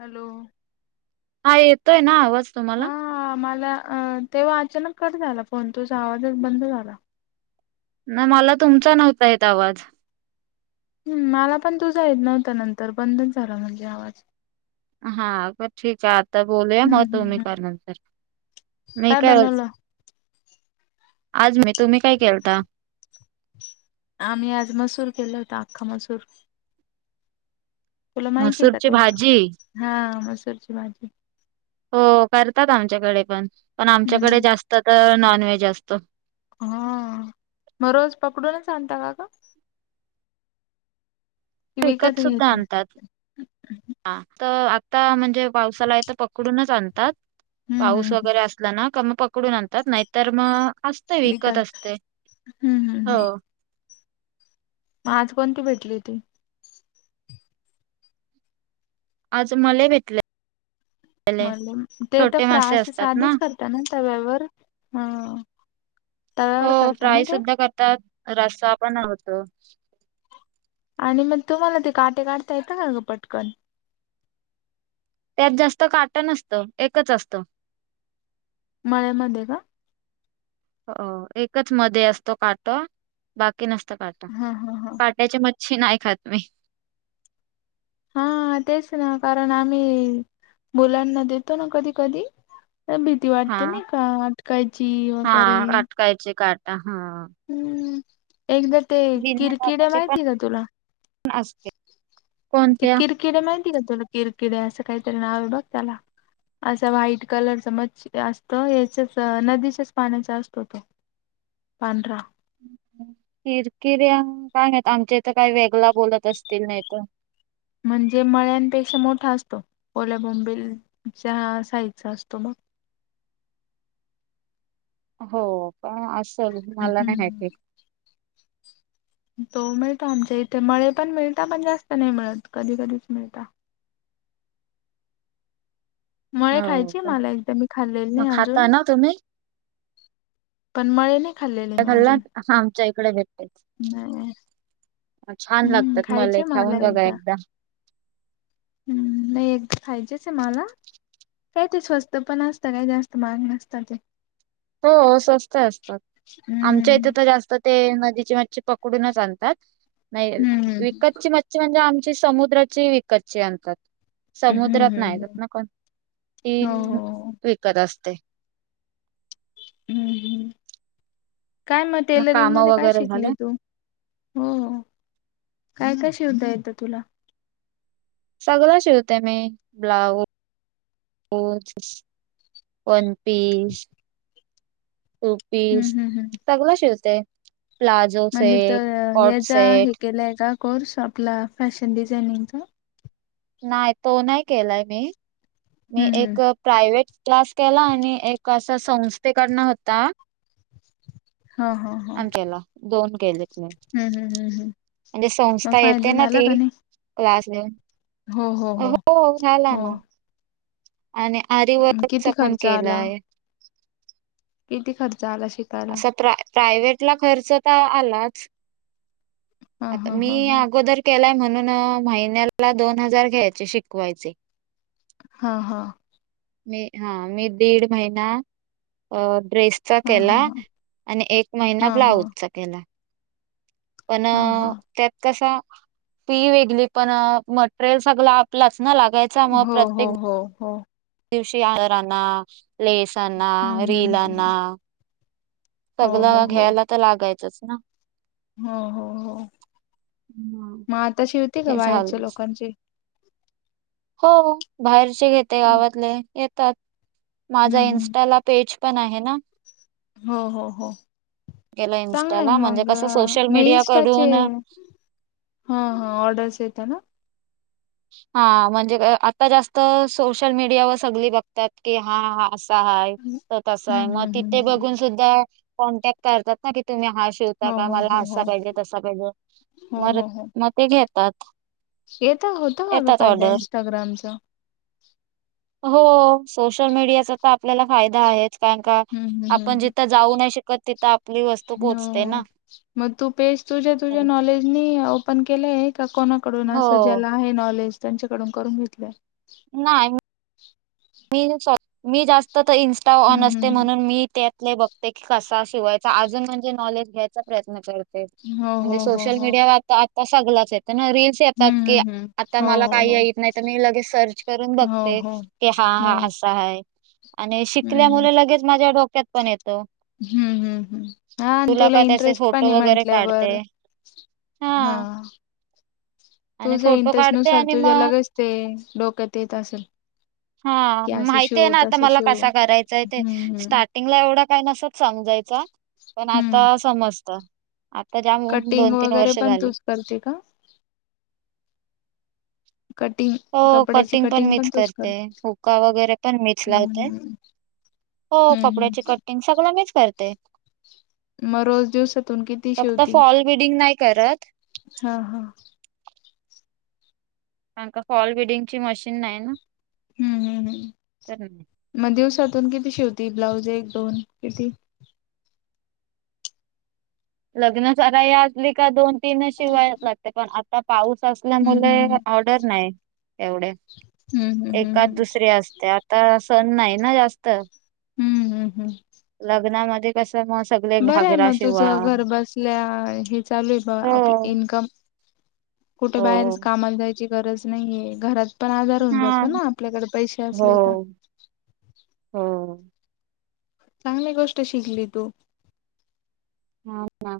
Hello हा येतोय ना आवाज तुम्हाला? अं तेव्हा अचानक कट झाला, पण तुजा आवाज बंद झाला. ना मला तुमचा नव्हता येत आवाज हम्म मला पण तुझा येत नव्हता नंतर बंध झाला म्हणजे आवाज. हा प ठीक आहे आता बोलूया हम्म मग तू मी हम्म. कर नंतर. मी काय होच आज मी तुम्ही काय केलता? आम्ही आज मसूर केल होता, अख्खा मसूर. तुला माहिती आहे मसूरची का भाजी. हा, मसूरची भाजी. हो करतात आमच्याकडे पण. पण आमच्याकडे हम्म जास्त तर नॉन व्हेज असत. हा मग रोज पकडूूनच आणता का का? विकत सुद्धा घ्यायचे आणतात. अ त आता म्हणजे पावसाला आहे तर पकडूनच आणतात. हम्म हम्म पाऊस हम्म वगैरे असला ना का मग पकडून आणतात. नाहीतर मग असते विकत असते. हम्म हम्म हो. हम्म मग आज पण ती भेटली होती. आज मले भेतले. म्ह ते तर फ्रास साधेच करतात ना तव्यावर? अ तव्यावर हो करत ना फ्राय ताई? सुद्धा करतात. रस्सा पण होत. आणि मग तुम्हाला ते काटे काढता येतं का ग पटकन. त्यात जास्त काट नसत एकच असत. मळे मध्ये का? हो एकच मध्ये असतो काट बाकी की नसत काटा हा हा हा काटयाची मच्छी नाही खात मी. हा तेच ना कारण आम्ही मुलांना देतो ना कधी कधी भीती हा वाटते नाही का अटकायची वगैरे, हा काटकायचे काटा हा. हम्म! एकदा ते बिना किरकिडे काटाचे माहितीय का तुला? पण असते. त कोणत्या? किरकिडे माहिती का तुला किरकिडे असं काहीतरी नाव आहे बघ त्याला. असा व्हाईट कलरच मच्छ असत याच्याच नदीच्याच पाण्याचा असतो तो. पांढरा. हम् हम् किर किर काय नाही आमच्या इथं काही वेगळा बोलत असतील नाही तर, म्हणजे मळ्यांपेक्षा मोठा असतो ओल्या बोंबिलच्या साइजचा असतो मग, हा हो पण असल मला नाही हम्म माहिती. तो मिळतो आमच्या इथे मळे पण मिळत पण जास्त नाही मिळत कधी कधीच मिळत. मळे हो खायची का! मला एकदा मी खाल्लेली मग नाही खाता अजून ना तुम्ही? पण मळे नाही खाल्लेले मी त्याल्ला अजून असा आमच्या डे भेट. नाही छान हम्म लागतात मले खायचे खाऊन मला बघा एकदा. नाही एकदा खायचेच आहे मला. काय ते स्वस्त पण असत, काय जास्त महाग नसत ते. हो, स्वस्त असतात. आमच्या इथे हम्म तर जास्त ते नदीची मच्छि पकडूनच आणतात. नाही, हम्म विकतची मच्छी म्हणजे आमची समुद्राची विकतची आणतात. हम्म समुद्रात नाही जात हम्म ना कोण ती हो हो विकत असते. हम्म हम्म... काय मग टेलरिंग काम मध्ये काय वगैरे शिकली झालं तू? हो... काय काय शिवता येतं तुला? सगळ शिवते मी ब्लाऊज, पोच, पनपिस, टोपी, हम्म हम्म हम्म सगळ शिवते. प्लाझो म्हणजे, सेट, तर कॉट याचा हे सेट केलंय का? कोर्स आपला फॅशन डिझायनिंगचा. नाही तो नाही केलाय मी. मी हम्म हम्म. एक प्रायव्हेट क्लास केला आणि एक असा संस्थेकडन होता. हा हा हा. अंतला दोन केल. [inaudible] हम्म हम्म हम्म हम्म. आणि ती मग संस्था येते फायदा ना झाला ती का नाही? क्लास घेऊन हो हो हो झाला ना ह... आणि आरीवर्कचा पण खर्च आला? केलाय. किती खर्च आला शिकायला? प्रायव्हेट ला खर्च त आलाच. हा आता हा मी हा हा. अगोदर केलाय. म्हणून, महिन्याला दोन हजार घ्यायचे शिकवायचे. हा हा... मी हा मी दीड महिना अ ड्रेसचा हा हा केला हा आणि एक हा महिना हा ब्लाऊजचा केला. अं.. हा हा. त्यात कसा फि वेगळी पण.. मटेरियल सगल आपलच न लागायचा म हो हो प्रत्येक हो हो दिवशी आगरांना, लेसआंना, हम्म हम्म रीलआंना हम्म. हो सगळ हो हो घ्यायला तर लागायचंच ना. हो हो हो.. हम्म, मग आता शिवते का हे बाहेरच्या झालंच लोकांचे हो, बाहेरचे घेते, हम्म गावातले येतात. माझा इन्स्टा हम्म ला पेज पण आहे ना. हो हो हो... गेला चांगलंय इन्स्टाला म्हणजे मग कसं अ.. सोशल मग मीडिया इन्सटाचे करून हा हा ऑर्डर्स येता ना हा म्हणजे आता जास्त सोशल मीडिया वर सगळी बघतात की हा हा अ हाय.. हम्म त तस आहे, मग हम्म तिथे हम्म बघून सुधा कॉन्टॅक करतात ना. तुम्ही हा शिवता हो का? हो मला हो असा हो पाहिजे तसा पाहिजे हो मर हो हो मग ते घेतात. येत होत काग येतात फायदा ऑर्डर इंस्टाग्रामचा? हो सोशल मीडियाचा तर आपल्याला फायदा आहेच. कारण का हम्म आपण हम्म जिथं जाऊ नाही शकत तिथं वस्तू पोहोचते ना हो.. मग तू पेज तुझ्या-तुझ्या हम्म. नॉलेजनी ओपन केलं आहे का कोणाकडून असं हो ज्याला आहे नॉलेज त्यांच्याकडून करून घेतलंय. नाही. मी मी जास्त तर इन्स्टा ऑन हम्म असते हम्म म्हणून मी त्यात ले बघते की कसा शिवायचा अजून म्हणजे नॉलेज घ्यायचा प्रयत्न कर ते.. हो हो म्हणजे हो सोशल हो मीडिया आता आता सगलाच आहे. ना रील्स येतात हम्म की हम्म हम्म आता हो मला काही हो येत नाही तर मी लगेच सर्च करून हो हो बघते. हो की हा हो हा असा हाय आणि हम्म शिकल्या हम्म मुले लगेच माझ्या डोक्यात पण येत. हम्म हम् हम्... हा आणि तुला त्याचे इंटरेस्ट पण फोटो आहे वगैरे म्हंटल्यावर काढते हा... आणि तुझ फोटो इंटरेस्ट काढते नुसार आणि तुझ्या मग लगेच ते डोक्यात येत असल. हा माहिती आहे ना आता मला कसा करायचांय ते हम्म हम्म स्टार्टिंगला एवढं काय नसत समजत जायचा पण हम्म आता समजत. आता जाम कटिंग दोन तीन वगैरे वर्ष पण झाली तूच करते का? हो कटिंग पण मीच करते, हुक्का वगैरे पण मीच हम्म लावते. हम्म हो हम्म हम्म. कपड्याची कटिंग सगळ मीच करते. मग रोज दिवसातून किती फक्त शिवती? फॉल बिडिंग नाही करत हा हा कारण का फॉल बिडिंग ची मशीन नाही ना. हम्म हम् हम्.. तर नाही मग दिवसा तून किती शिवती ब्लाउज एक, दोन किती? लग्न सराई असली का दोन, तीनच शिवाय लागते पण आता पाऊस असल्यामुले हम्म हम्म ऑर्डर नाही एवढे. हम्म हम्म हम्म एकाद हम्म दुसरी असते, आता सण नाही ना जास्त. हम् हम्... ते कस मग सगळे घागरा शिवा घर बसल्या हे चालू आहे बा हो आप इन्कम कुठे हो बाहेरच कामाला जाय ची गरज नाहीेये घरात पण आधार होऊन हा जातो ना आपल्याकडे पैसे हो असले तर. हो चांगली गोष्ट आहे शिकली तू. हां ना.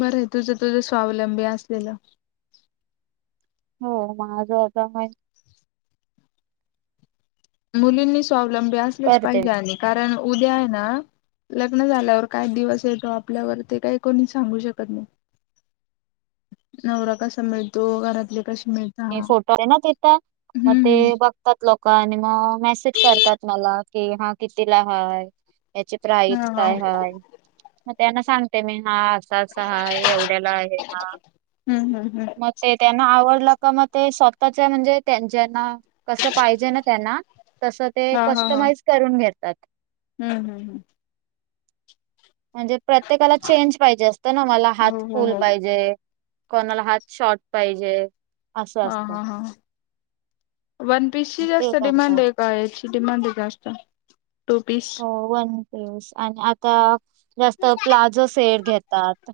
बरय तुझं-तुझं स्वावलंबी असलेलं. हो. माझ आता मुलींनी स्वावलंबी असलच करते पाहिजे आणि कारण उद्या आहे ना लग्न झाल्यावर काय दिवस येतो आपल्यावर ते काही कोणी सांगू शकत नाही. नवरा कसा मिळतो, घरातले कशी ते फोटो आहे ना तींथ मग ते हम्म बघतात लोक आणि मग मेसेज करतात मला कि हा कितीला हाय याची हा प्राईस हा काय हाय, मग त्यांना सांगते मी. हा असा-असा हाय एवढ्याला आहे हा, हम्म हम्म हम्म मग ते त्यांना आवड त मग ते स्वतःच्या म्हणजे त्यांन ज्यांना कस पाहिजे ना त्यांना तसं ते हा हा हा कस्टमाइज करून घेतात. हम्म हम्म हम्म.. म्हणजे प्रत्येकाला चेंज पाहिजे असतं ना मला हो हात हो फुल हो पाहिजे कोणाला हात शॉर्ट पाहिजे. असं हा असतं. हा हा... वन मग पीसची ते जास्त डिमांड करतात आहे का याची डिमांड आहे जास्त टू पीस? हो वन आणि आता जास्त प्लाजो सेट घेतात.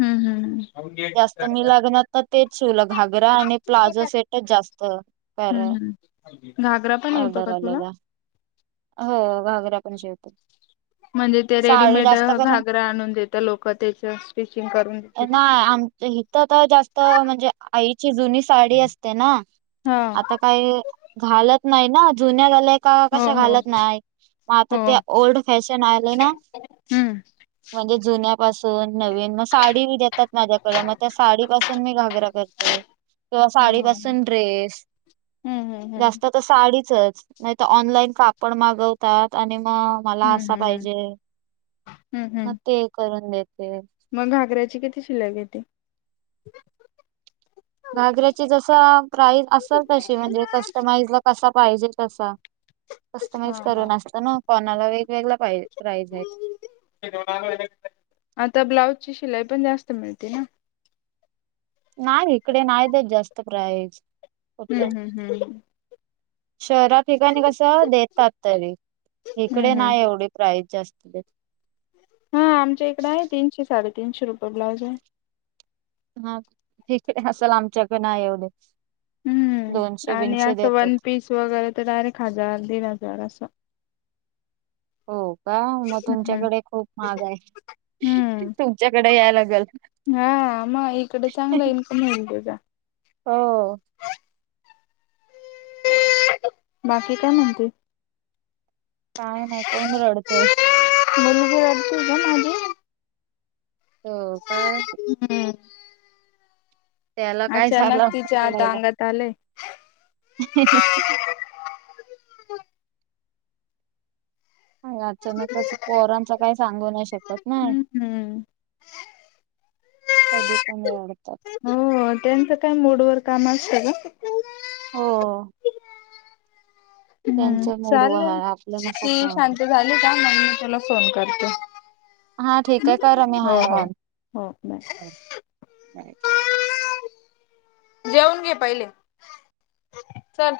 हम्म हम् हम... जास्त मी लग्नात तर तेच शीवलं घागरा आणि प्लाझो सेटच जास्त तर हम्म हम्म घागरा पण येतो ऑर्डर का तुला? आलेला हो घागरापण शिवते. म्हणजे ते साडी रेडीमेड जास्त करून घागरा आणून देत, लोक त्याच स्टिचिंग करून देते का? हित तर जास्त म्हणजे आईची जुनी साडी असते ना हा आता काय घालत नाही ना जुन्या झाल्याका हो कस हो घालत नाही मग आता हो ते ओल्ड फॅशन आलेय ना [unintelligible] म्हणजे जुन्यापासून नवीन मग साडी देतात माझ्याकड मग त्या साडीपासून मी घागरा करते. किंवा ह साडी ह ह पाासून ड्रेस हम्म हम्म हम्म जास्त तर साडीत नाहीतर ऑनलाईन कापड मागवतात आणि मग मला हम्म असा हम्म हम्म पाहिजे हम्म मग हम्म ते करून देत मग घागऱ्याची किती शिलाई घेते? घागऱ्याची जस प्राईस असेल तशी म्हणजे कस्टमाइज ला कसा पाहिजे तसा हा कस्टमाइज हा करून असत ना कोणाला वेग आता ब्लाउज ची शिलाई पण जास्त मिळते ना? नाही इकडे नाही देत जास्त प्राईज. कुठ हम्म हम्म हम्म... शहरा ठिकाणी कस देतात तरी इकडे हम्म नाही हम्म एवढी प्राईज जास्त. [unintelligible] हा आमच्या इकडे आहे साडेतीनशे तीनशे रुपये ब्लाउज आहे. हा ठीक असल आमच्याकडे नाही एवढ हम्मम आणि असं वन देतात. पीस वगैरे तर डायरेक्ट, हजार दीड हजार असं हो का मग हम्म तुमच्याकडे खूप महाग आहे. हम्म तुमच्याकडे याय लागेल. हा म इकडे चांगला इनकम होईल तुझा. हो. बाकी काय म्हणते? काय नाही. कोण रडतोय? बरोबर तुझं माझं हो काय त्याला काय अच्यानाक झालं आता तिच्या रडायला. अंगात आलंय [unintelligible] [inaudible] अचानकच कोरांचा काही सांगू नाही शकत ना हम्म हम्म कधी पणवत हो त्यांचं काय मूड वर काम असतं ग हो हम्म त्यांच्या मूडवर चालेल हाय आपल्यानुसार ती काय शांत होणार झाली का म मी तुला फोन करते त हा ठीक आहे कर मी हाय ऑन हो बाय. देवून घे पहिले चल